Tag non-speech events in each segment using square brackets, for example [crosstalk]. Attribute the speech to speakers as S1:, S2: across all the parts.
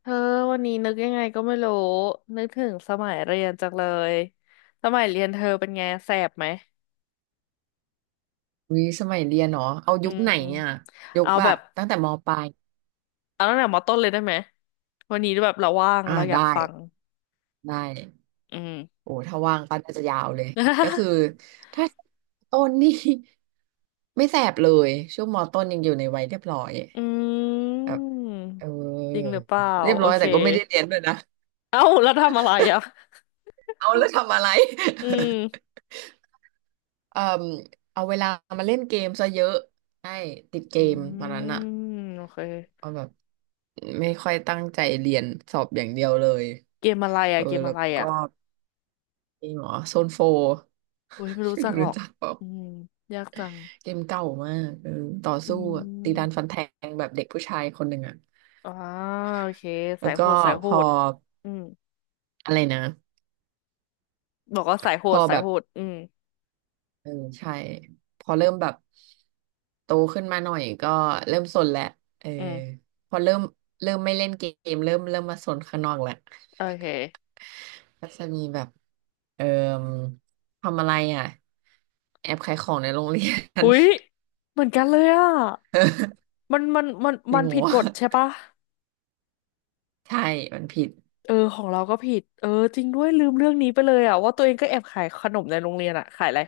S1: เธอวันนี้นึกยังไงก็ไม่รู้นึกถึงสมัยเรียนจังเลยสมัยเรียนเธอเป็นไงแสบไหม
S2: วิสมัยเรียนเนาะเอา
S1: อื
S2: ยุคไห
S1: ม
S2: นเนี่ยยุค
S1: เอา
S2: แบ
S1: แบ
S2: บ
S1: บ
S2: ตั้งแต่มปลาย
S1: เอาตั้งแต่มอต้นเลยได้ไหมวันนี้แบบเราว่าง
S2: อ่า
S1: เราอยา
S2: ได้
S1: กฟัง
S2: ได้
S1: อืม
S2: โอ้ถ้าว่างก็น่าจะยาวเลยก็คือ
S1: [laughs]
S2: ถ้าต้นนี่ [laughs] ไม่แสบเลยช่วงมต้นยังอยู่ในวัยเรียบร้อย
S1: อื
S2: แบบ
S1: ม
S2: เอ
S1: จริงห
S2: อ
S1: รือเปล่า
S2: เรียบ
S1: โอ
S2: ร้อย
S1: เค
S2: แต่ก็ไม่ได้เรียนด้วยนะ
S1: เอ้าแล้วทำอะไรอ่ะ
S2: เอาแล้วทำอะไร
S1: อื
S2: [laughs]
S1: ม
S2: เอ่อเอาเวลามาเล่นเกมซะเยอะใช่ติดเก
S1: อื
S2: มตอนนั้นอะ
S1: มโอเค
S2: เอาแบบไม่ค่อยตั้งใจเรียนสอบอย่างเดียวเลย
S1: เกมอะไร
S2: เอ
S1: อ่ะ
S2: อ
S1: เกม
S2: แล้
S1: อะ
S2: ว
S1: ไร
S2: ก็
S1: อ่ะ
S2: เกมเหรอโซนโฟร์
S1: โอ้ยไม่
S2: [laughs]
S1: รู้
S2: ไม่
S1: จัก
S2: รู้
S1: หรอ
S2: รู้
S1: ก
S2: จักเปล่า
S1: อืมยากจัง
S2: เกมเก่ามากเออต่อ
S1: อื
S2: สู้อะตีดันฟั
S1: ม
S2: นแทงแบบเด็กผู้ชายคนหนึ่งอ่ะ
S1: อ่าโอเค
S2: แล้
S1: สา
S2: ว
S1: ยโห
S2: ก็
S1: ดสาย
S2: พ
S1: โห
S2: อ
S1: ดอืม
S2: อะไรนะ
S1: บอกว่าสายโห
S2: พ
S1: ด
S2: อ
S1: สา
S2: แบ
S1: ย
S2: บ
S1: โหดอืม
S2: เออใช่พอเริ่มแบบโตขึ้นมาหน่อยก็เริ่มสนแหละเออ
S1: อืม
S2: พอเริ่มไม่เล่นเกมเริ่มมาสนข้างนอกแหละ
S1: โอเค
S2: ก็จะมีแบบเอ่อทำอะไรอ่ะแอบขายของในโรงเรียน
S1: หุยเหมือนกันเลยอ่ะ
S2: [laughs]
S1: มันมันมัน
S2: จริ
S1: มั
S2: ง
S1: น
S2: เหรอ
S1: ผิด
S2: ว
S1: กฎใช่ปะ
S2: ใช่มันผิด
S1: เออของเราก็ผิดเออจริงด้วยลืมเรื่องนี้ไปเลยอ่ะว่าตัวเองก็แอบขายขนมในโรงเรียนอ่ะขายอะไร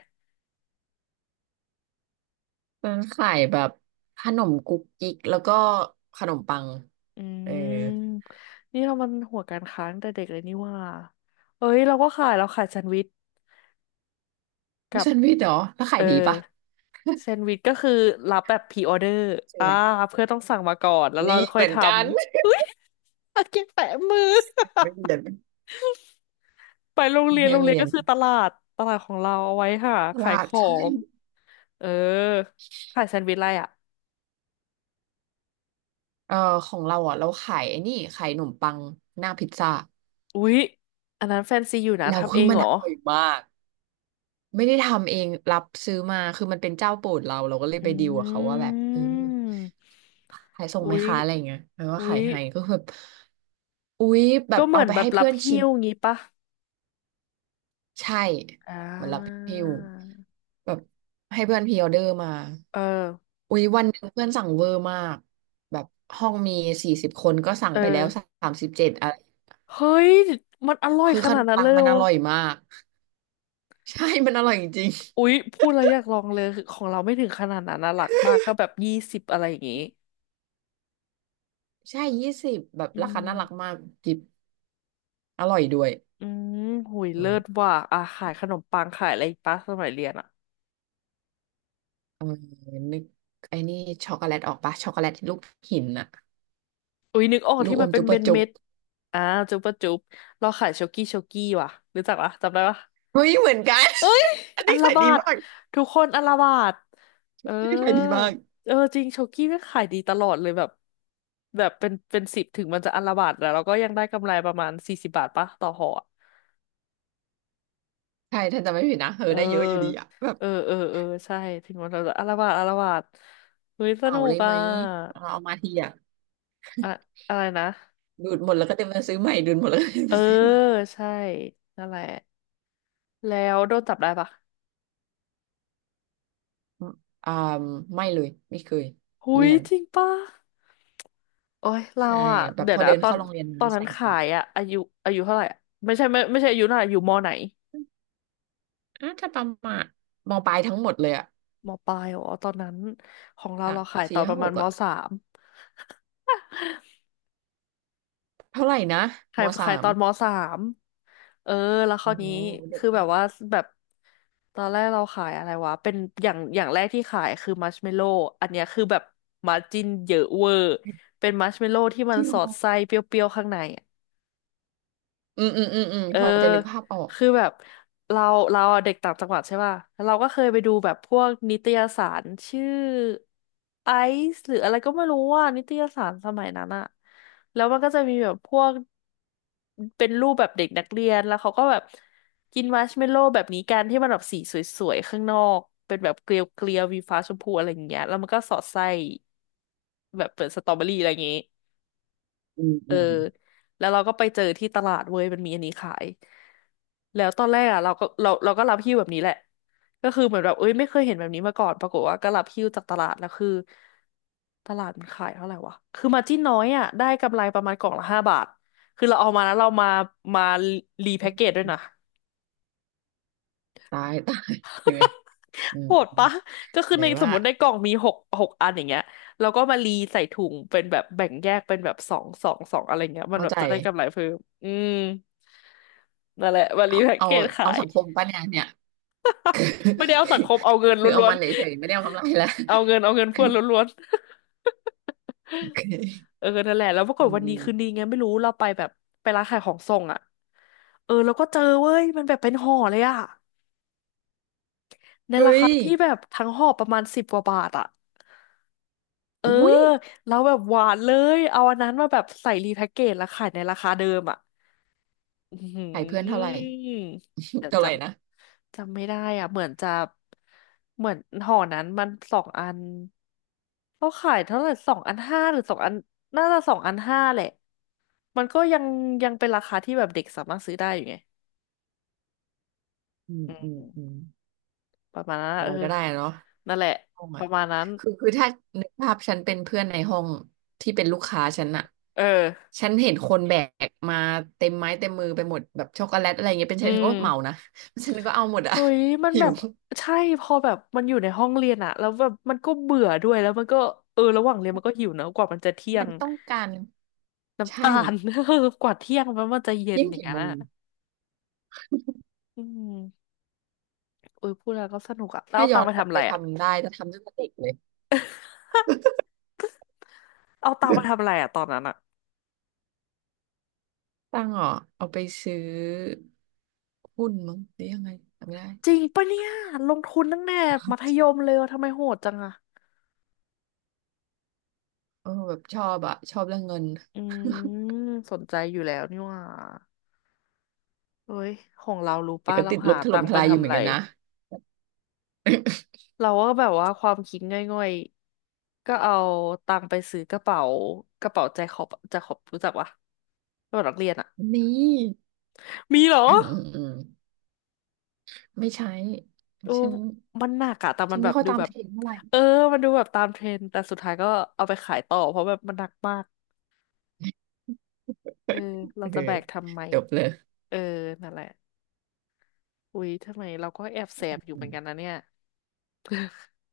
S2: ร้านขายแบบขนมกุ๊กกิ๊กแล้วก็ขนมปัง
S1: อื
S2: เออ
S1: มนี่เรามันหัวการค้าตั้งแต่เด็กเลยนี่ว่าเอ้ยเราขายแซนด์วิชกับ
S2: ไฉันวิทย์เหรอแล้ว
S1: เอ
S2: ขาย
S1: อ
S2: ดีปะ
S1: แซนด์วิชก็คือรับแบบพ r ีออเดอร์
S2: ใช่
S1: อ่า
S2: ไหม
S1: เพื่อนต้องสั่งมาก่อนแล้วเรา
S2: นี่
S1: ค่
S2: เห
S1: อย
S2: มือ
S1: ท
S2: นกัน
S1: ำอุ้ยอาเก็บแปะมือ
S2: [laughs] ไม่เรียน
S1: [laughs] ไปโรงเรียน
S2: เรื่
S1: โร
S2: อง
S1: งเรียน
S2: เรีย
S1: ก็
S2: น
S1: คือตลาดตลาดของเราเอาไว้ค่ะ
S2: พ
S1: ขาย
S2: ลา
S1: ข
S2: ด
S1: อ
S2: ใช่
S1: งเออขายแซนด์วิชอะไรอ่ะ
S2: เออของเราอ่ะเราขายไอ้นี่ขายขนมปังหน้าพิซซ่า
S1: อุ๊ยอันนั้นแฟนซีอยู่นะ
S2: แล้ว
S1: ทำ
S2: คื
S1: เอ
S2: อ
S1: ง
S2: มัน
S1: เหร
S2: อ
S1: อ
S2: ร่อยมาก ไม่ได้ทำเองรับซื้อมาคือมันเป็นเจ้าโปรดเราเราก็เลย
S1: อ
S2: ไปดีลกับเขา
S1: ื
S2: ว่าแบบเออ
S1: ม
S2: ขายส่ง
S1: อุ๊
S2: ไหม
S1: ย
S2: คะอะไรอย่างเงี้ยแล้วก็
S1: อุ๊
S2: ขาย
S1: ย
S2: ให้ก็คือแบบอุ๊ยแบ
S1: ก็
S2: บ
S1: เหมื
S2: เอา
S1: อน
S2: ไป
S1: แบ
S2: ให้
S1: บรั
S2: เพื่
S1: บ
S2: อน
S1: หิ้
S2: ชิม
S1: วงี้ปะ
S2: ใช่
S1: อ่
S2: เหมือนรับ
S1: า
S2: หิ้วแบบให้เพื่อนพรีออเดอร์มา
S1: เออ
S2: อุ๊ยวันหนึ่งเพื่อนสั่งเวอร์มากแบบห้องมี40คนก็สั่ง
S1: เอ
S2: ไป
S1: อ
S2: แล้ว37อะไร
S1: เฮ้ยมันอร่อย
S2: คือ
S1: ข
S2: ข
S1: นา
S2: น
S1: ด
S2: ม
S1: นั้น
S2: ปั
S1: เล
S2: ง
S1: ย
S2: มั
S1: โอ
S2: นอร่อยมาก [laughs] ใช่มันอร่อยจริง [laughs]
S1: อุ๊ยพูดแล้วอยากลองเลยคือของเราไม่ถึงขนาดนั้นนะหลักมากก็แบบยี่สิบอะไรอย่างงี้
S2: ๆใช่20แบบ
S1: อื
S2: ราคาน่ารัก
S1: ม
S2: มากกิบอร่อยด้วย
S1: อืมหุย
S2: เอ
S1: เลิ
S2: อ
S1: ศว่ะอ่ะขายขนมปังขายอะไรอีกปะสมัยเรียนอ่ะ
S2: เออนึกไอ้นี่ช็อกโกแลตออกปะช็อกโกแลตลูกหินอะ
S1: อุ๊ยนึกออก
S2: ลู
S1: ที่
S2: กอ
S1: มัน
S2: ม
S1: เป็น
S2: จุ๊บะจุ๊บ
S1: เม็ดอ่าจุ๊บปะจุ๊บเราขายโชกี้โชกี้ว่ะรู้จักปะจำได้ปะ
S2: เฮ้ยเหมือนกัน [laughs] อัน
S1: อั
S2: นี้
S1: ลลา
S2: ขาย
S1: บา
S2: ดี
S1: ด
S2: มาก
S1: ทุกคนอัลลาบาดเอ
S2: อั
S1: อ
S2: นนี่ขายดีมาก
S1: เออจริงโชกี้ไม่งขายดีตลอดเลยแบบแบบเป็นสิบถึงมันจะอัลลาบาดแต่เราก็ยังได้กำไรประมาณ40 บาทปะต่อห่ออะ
S2: ใช่ถ้าจะไม่ผิดนะเออ
S1: เออ
S2: ได้เยอะอยู่ดีอะแบบ
S1: เออเออเออใช่ถึงมันเราจะอัลลาบาดอัลลาบาดเฮ้ย
S2: เห
S1: ส
S2: มา
S1: นุก
S2: เลยไห
S1: อ่ะ
S2: มเราเอามาทีอะ
S1: อะอะไรนะ
S2: ดูดหมดแล้วก็เต็มไปซื้อใหม่ดูดหมดแล้วก็เต็ม
S1: เอ
S2: ไป
S1: อ
S2: ซื้อใหม่
S1: ใช่นั่นแหละแล้วโดนจับได้ปะ
S2: อ่าไม่เลยไม่เคย
S1: หุ
S2: เนี
S1: ย
S2: ยน
S1: จริงป่ะโอ้ยเรา
S2: ใช่
S1: อ่ะ
S2: แบบ
S1: เดี๋ย
S2: พ
S1: ว
S2: อ
S1: นะ
S2: เดิน
S1: ตอน
S2: เข้าโรงเรียน
S1: ตอน
S2: นะ
S1: นั้
S2: ใส่
S1: น
S2: กระ
S1: ขา
S2: เป๋า
S1: ยอ่ะอายุเท่าไหร่อะไม่ใช่อายุเท่าไหร่อยู่มไหน
S2: อ่ะถ้าประมาณมปลายทั้งหมดเลยอะ
S1: มปลายอ๋อตอนนั้นของเรา
S2: สั
S1: เรา
S2: ก
S1: ขายต
S2: สี่
S1: อนป
S2: ห้า
S1: ระ
S2: ห
S1: มาณ
S2: ก
S1: ม
S2: อะ
S1: สาม
S2: เท่าไหร่นะม
S1: ขาย
S2: สา
S1: ขายต
S2: ม
S1: อนมสามเออแล้วครา
S2: โอ้
S1: ว
S2: โห
S1: นี้
S2: เด็ก
S1: คือแบบว่าแบบตอนแรกเราขายอะไรวะเป็นอย่างแรกที่ขายคือมัชเมลโล่อันเนี้ยคือแบบมาร์จิ้นเยอะเวอร์เป็นมัชเมลโล่ที่มั
S2: จ
S1: น
S2: ริง
S1: ส
S2: เห
S1: อ
S2: รอ
S1: ดไส้เปรี้ยวๆข้างใน
S2: อืมอืมอืมอืม
S1: เออ
S2: พอจะนึกภาพออก
S1: คือแบบเราเราอะเด็กต่างจังหวัดใช่ป่ะแล้วเราก็เคยไปดูแบบพวกนิตยสารชื่อไอซ์หรืออะไรก็ไม่รู้ว่านิตยสารสมัยนั้นอะแล้วมันก็จะมีแบบพวกเป็นรูปแบบเด็กนักเรียนแล้วเขาก็แบบกินมัชเมลโล่แบบนี้กันที่มันแบบสีสวยๆข้างนอกเป็นแบบเกลียวๆมีฟ้าชมพูอะไรอย่างเงี้ยแล้วมันก็สอดไส้แบบเป็นสตรอเบอรี่อะไรอย่างงี้
S2: อืม
S1: เอ
S2: อื
S1: อ
S2: ม
S1: แล้วเราก็ไปเจอที่ตลาดเว้ยมันมีอันนี้ขายแล้วตอนแรกอ่ะเราก็รับหิ้วแบบนี้แหละก็คือเหมือนแบบเอ้ยไม่เคยเห็นแบบนี้มาก่อนปรากฏว่าก็รับหิ้วจากตลาดแล้วคือตลาดมันขายเท่าไหร่วะคือมาจิ้นน้อยอ่ะได้กำไรประมาณกล่องละ5 บาทคือเราเอามาแล้วเรามารีแพ็กเกจด้วยนะ
S2: ตาย [laughs] ตายเหนื่อยอืม
S1: โหดปะก็คื
S2: เห
S1: อ
S2: นื่
S1: ใน
S2: อย
S1: ส
S2: มา
S1: มม
S2: ก
S1: ติในกล่องมีหกอันอย่างเงี้ยแล้วก็มารีใส่ถุงเป็นแบบแบ่งแยกเป็นแบบสองสองสองอะไรเงี้ยมัน
S2: เข้า
S1: แบบ
S2: ใจ
S1: จะได้กำไรเพิ่มอืม นั่นแหละวันรี
S2: เอา
S1: แพ็ก
S2: เอา
S1: เกจ
S2: เอา
S1: ขาย
S2: สังคมปะเนี่ยเนี่ย
S1: ไม่ได้เอาสังคมเอาเงิน
S2: คือเอา
S1: ล้วน
S2: มันเฉยๆไม่ได้เอากำไรแล้ว
S1: ๆเอาเงินเอาเงินเพื่อนล้วน
S2: โอ
S1: ๆ
S2: เค
S1: [laughs] เออนั่นแหละแล้วปราก
S2: ยั
S1: ฏ
S2: ง
S1: วัน
S2: ดี
S1: ดีคืนดีไงไม่รู้เราไปแบบไปร้านขายของส่งอ่ะเออแล้วก็เจอเว้ยมันแบบเป็นห่อเลยอ่ะใน
S2: เฮ้
S1: ราคา
S2: ย
S1: ที่แบบทั้งห่อประมาณ10 กว่าบาทอ่ะเออ
S2: อุ้ย
S1: แล้วแบบหวานเลยเอาอันนั้นมาแบบใส่รีแพ็กเกจแล้วขายในราคาเดิมอ่ะ อื
S2: ขายเพื่อนเท่าไหร่
S1: มเดี๋
S2: [laughs]
S1: ยว
S2: เท่า
S1: จ
S2: ไหร่นะ
S1: ำจำไม่ได้อ่ะเหมือนจะเหมือนห่อนั้นมันสองอันเขาขายเท่าไหร่สองอันห้าหรือสองอันน่าจะสองอันห้าแหละมันก็ยังเป็นราคาที่แบบเด็กสามารถซื้อได้อยู่ไง
S2: อืม
S1: อื
S2: อืม
S1: ม
S2: อืม
S1: ประมาณนั้นอะ
S2: อะไร
S1: เออ
S2: ก็ได้เนาะ
S1: นั่นแหละ
S2: ห้อง
S1: ป
S2: อ่ะ
S1: ระมาณนั้น
S2: คือถ้านึกภาพฉันเป็นเพื่อนในห้องที่เป็นลูกค้าฉันอะ
S1: เออ
S2: ฉันเห็นคนแบกมาเต็มไม้เต็มมือไปหมดแบบช็อกโกแลตอะไรเงี้ยเป็นฉั
S1: อื
S2: นฉันก็
S1: ม
S2: เหมานะฉันก็เอาหมดอะ
S1: เฮ้ยมัน
S2: [laughs] หิ
S1: แบ
S2: ว
S1: บใช่พอแบบมันอยู่ในห้องเรียนอะแล้วแบบมันก็เบื่อด้วยแล้วมันก็เออระหว่างเรียนมันก็หิวนะกว่ามันจะเที่ย
S2: มั
S1: ง
S2: นต้องการ
S1: น้ำ
S2: ใช่
S1: ตาล [laughs] กว่าเที่ยงมันจะเย็น
S2: ยิ่ง
S1: อย่าง
S2: กี่
S1: นั้
S2: โม
S1: น
S2: ง
S1: อ่ะอืมอุ้ยพูดแล้วก็สนุกอ่ะแล้ว
S2: ถ้า
S1: เอา
S2: ย้
S1: ตั
S2: อ
S1: งค์
S2: น
S1: ไป
S2: กลับ
S1: ทำอะ
S2: ไป
S1: ไรอ่ะ
S2: ทำได้จะทำตั้งแต่เด็กเลย
S1: [laughs] เอาตังค์ไปทำอะไรอ่ะตอนนั้นอ่ะ
S2: ตังค์เหรอ่ะเอาไปซื้อหุ้นมั้งหรือยังไงจำไม่ได้
S1: จริงปะเนี่ยลงทุนตั้งแต่มัธยมเลยอะทำไมโหดจังอ่ะ
S2: เออแบบชอบอ่ะชอบเรื่องเงิน
S1: อื
S2: [laughs]
S1: มสนใจอยู่แล้วนี่หว่าเฮ้ยของเรารู้
S2: แต่
S1: ป่ะ
S2: ก็
S1: เรา
S2: ติดล
S1: หา
S2: บถ
S1: ตั
S2: ล่ม
S1: งค์
S2: ท
S1: ไป
S2: ลายอยู่
S1: ทำ
S2: เหมื
S1: อะ
S2: อน
S1: ไร
S2: กันนะ
S1: เราก็แบบว่าความคิดง่อยๆก็เอาตังค์ไปซื้อกระเป๋ากระเป๋าแจ็คขอบแจ็คขอบรู้จักปะกระเป๋านักเรียนอ่ะ
S2: นี่
S1: มีเหรอ
S2: อืมอืมอืมไม่ใช้
S1: โอ้
S2: ฉัน
S1: มันหนักอะแต่
S2: ฉั
S1: มัน
S2: น
S1: แบ
S2: ไม่
S1: บ
S2: ค่อย
S1: ดู
S2: ตาม
S1: แบบ
S2: เทรนด์เท่าไหร่
S1: เออมันดูแบบตามเทรนด์แต่สุดท้ายก็เอาไปขายต่อเพราะแบบมันหนักมากเออเรา
S2: เออ
S1: จะแบกทำไม
S2: จบเลย
S1: เออนั่นแหละอุ๊ยทำไมเราก็แอบแสบอยู่
S2: อื
S1: เหมือ
S2: ม
S1: นกันนะเนี่ย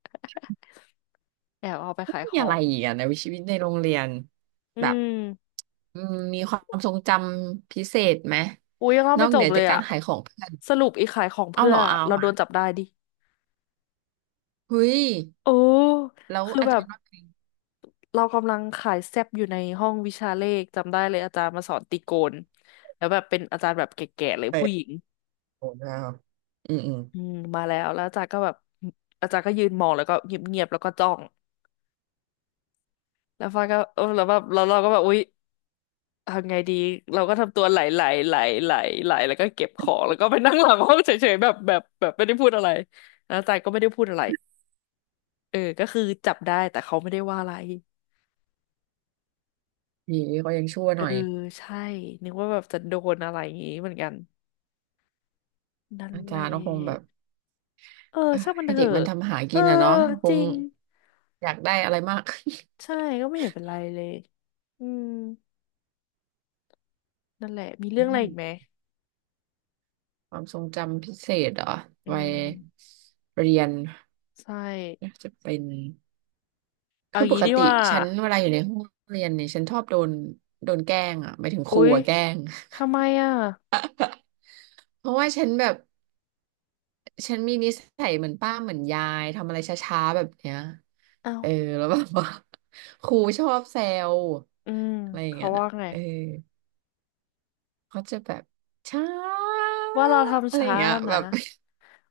S1: [laughs] แอบเอาไป
S2: ไม
S1: ขายข
S2: มี
S1: อ
S2: อะไร
S1: ง
S2: อีกอะในวิชีวิตในโรงเรียน
S1: อื
S2: แบบ
S1: ม
S2: อืมมีความทรงจำพิเศษไหม
S1: อุ๊ยยังเล่า
S2: นอ
S1: ไม่
S2: ก
S1: จ
S2: เหนื
S1: บ
S2: อ
S1: เล
S2: จาก
S1: ย
S2: กา
S1: อะ
S2: รขายของเพื่อน
S1: สรุปอีกขายของ
S2: เอา
S1: เพื่
S2: เห
S1: อ
S2: ร
S1: น
S2: อ
S1: อะ
S2: เอา
S1: เราโด
S2: อ่ะ
S1: นจับได้ดิ
S2: เฮ้ย
S1: โอ้
S2: แล้ว
S1: คือ
S2: อา
S1: แบ
S2: จา
S1: บ
S2: รย์ว่าไง
S1: เรากำลังขายแซบอยู่ในห้องวิชาเลขจำได้เลยอาจารย์มาสอนตรีโกณแล้วแบบเป็นอาจารย์แบบแก่ๆเลย
S2: เตะ
S1: ผู้หญิง
S2: โอ้โหอืมอืม
S1: อืมมาแล้วแล้วอาจารย์ก็แบบอาจารย์ก็ยืนมองแล้วก็เงียบแล้วก็จ้องแล้วฟ้าก็เออแล้วแบบเราก็แบบอุ๊ยทำไงดีเราก็ทำตัวไหลไหลไหลไหลไหลแล้วก็เก็บของแล้วก็ไปนั่งหลังห้องเฉยๆแบบไม่ได้พูดอะไรแล้วอาจารย์ก็ไม่ได้พูดอะไรเออก็คือจับได้แต่เขาไม่ได้ว่าอะไร
S2: ดีเขายังชั่ว
S1: เอ
S2: ห
S1: อ
S2: น่อย
S1: ใช่นึกว่าแบบจะโดนอะไรอย่างงี้เหมือนกันนั่น
S2: อา
S1: แหล
S2: จารย์ก็คงแบบ
S1: ะเออ
S2: [sighs] เอ้อ
S1: ช่างมัน
S2: ให้
S1: เถ
S2: เด็ก
S1: อะ
S2: มันทำหา
S1: เอ
S2: กิ
S1: อ
S2: นอ่ะเนาะค
S1: จริ
S2: ง
S1: ง
S2: อยากได้อะไรมาก [laughs]
S1: ใช่ก็ไม่เห็นเป็นไรเลยอืมนั่นแหละมี
S2: อื
S1: เรื่องอะไรอีกไหม
S2: มความทรงจำพิเศษเหรอ
S1: อื
S2: วัย
S1: ม
S2: เรียน
S1: ใช่
S2: น่าจะเป็น
S1: เอา
S2: คือป
S1: งี้
S2: ก
S1: ดี
S2: ติ
S1: ว่า
S2: ฉันเวลาอยู่ในห้องเรียนเนี่ยฉันชอบโดนแกล้งอ่ะหมายถึงค
S1: อุ๊
S2: รู
S1: ย
S2: อ่ะแกล้ง
S1: ทำไมอ่ะ
S2: [laughs] เพราะว่าฉันแบบฉันมีนิสัยเหมือนป้าเหมือนยายทำอะไรช้าๆแบบเนี้ย
S1: เอ้า
S2: เออแล้วแบบว่า [laughs] ครูชอบแซว
S1: อืม
S2: อะไรอย่าง
S1: เขา
S2: เงี้ย
S1: ว่าไง
S2: เออ เขาจะแบบช้า
S1: ว่าเรา
S2: อะ
S1: ทำ
S2: ไรอย่า
S1: ช้า
S2: งเงี้ยแบ
S1: นะ
S2: บ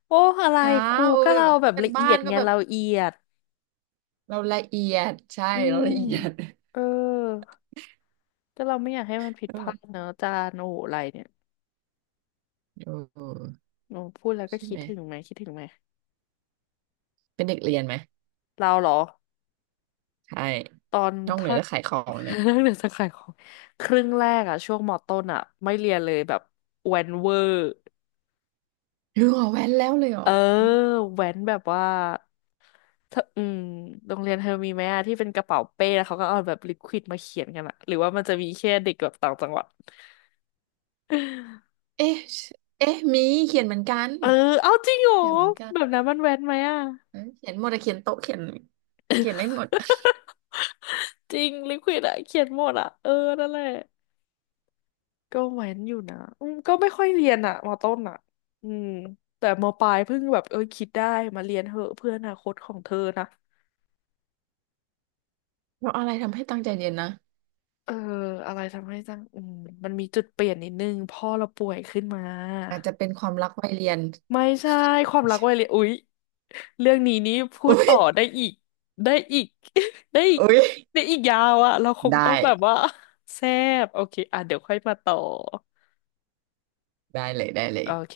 S1: โอ้อะไร
S2: ช้า
S1: ครู
S2: โอ้
S1: ก็
S2: ย
S1: เรา
S2: แบบ
S1: แบบ
S2: เป็น
S1: ละเอี
S2: บ้า
S1: ย
S2: น
S1: ด
S2: ก็
S1: ไง
S2: แบบ
S1: เราเอียด
S2: เราละเอียดใช่
S1: อื
S2: เรา
S1: ม
S2: ละเอียด
S1: เออก็เราไม่อยากให้มันผิด
S2: แล้
S1: พลา
S2: แบบ
S1: ดเนอะอาจานโอ้โหอะไรเนี่ย
S2: โอ
S1: โอ้พูดแล้วก็
S2: ใช่
S1: คิ
S2: ไห
S1: ด
S2: ม
S1: ถึงไหมคิดถึงไหม
S2: เป็นเด็กเรียนไหม
S1: เราเหรอ
S2: ใช่
S1: ตอน
S2: นอกเหนือ
S1: ถ้า
S2: จากขายของ
S1: [laughs]
S2: เนี่ย
S1: เรื่อง [laughs] เดือดสังขารของครึ่งแรกอะช่วงมอต้นอะไม่เรียนเลยแบบแวนเวอร์
S2: หรือเหรอแว้นแล้วเลยเหร
S1: เอ
S2: อ
S1: อแว้นแบบว่าเธออืมโรงเรียนเธอมีไหมอะที่เป็นกระเป๋าเป้แล้วเขาก็เอาแบบลิควิดมาเขียนกันอะหรือว่ามันจะมีแค่เด็กแบบต่างจังหวัด [laughs]
S2: เอ๊ะเอ๊ะมีเขียนเหมือนกัน
S1: เออเอาจริงเหรอ
S2: เขียนเหมือนกัน
S1: แบบนั้นมันแว้นไหมอะ
S2: เอ้ยเขียนหมดอะเขียนโต๊ะเขียนเขียนได้หมด
S1: [laughs] จริงลิควิดอะเขียนหมดอะเออนั่นแหละก็แว้นอยู่นะอืมก็ไม่ค่อยเรียนอะมต้นอะอืมแต่มปลายเพิ่งแบบเออคิดได้มาเรียนเหอะเพื่ออนาคตของเธอนะ
S2: แล้วอะไรทำให้ตั้งใจเรียนนะ
S1: เอออะไรทำให้จังอืมมันมีจุดเปลี่ยนนิดนึงพ่อเราป่วยขึ้นมา
S2: อาจจะเป็นความรักวัยเรียน
S1: ไม่ใช่ความรักวัยเรียนอุ๊ยเรื่องนี้นี่พู
S2: [laughs] อุ้
S1: ดต่
S2: ย
S1: อได้อีกได้อีก [laughs] ได้อีก
S2: อุ้ย
S1: ได้อีกยาวอะเราคง
S2: ได้
S1: ต้องแบบว่าแซบโอเคอ่ะเดี๋ยวค่อยมาต่อ
S2: ได้เลยได้เลย
S1: โอเค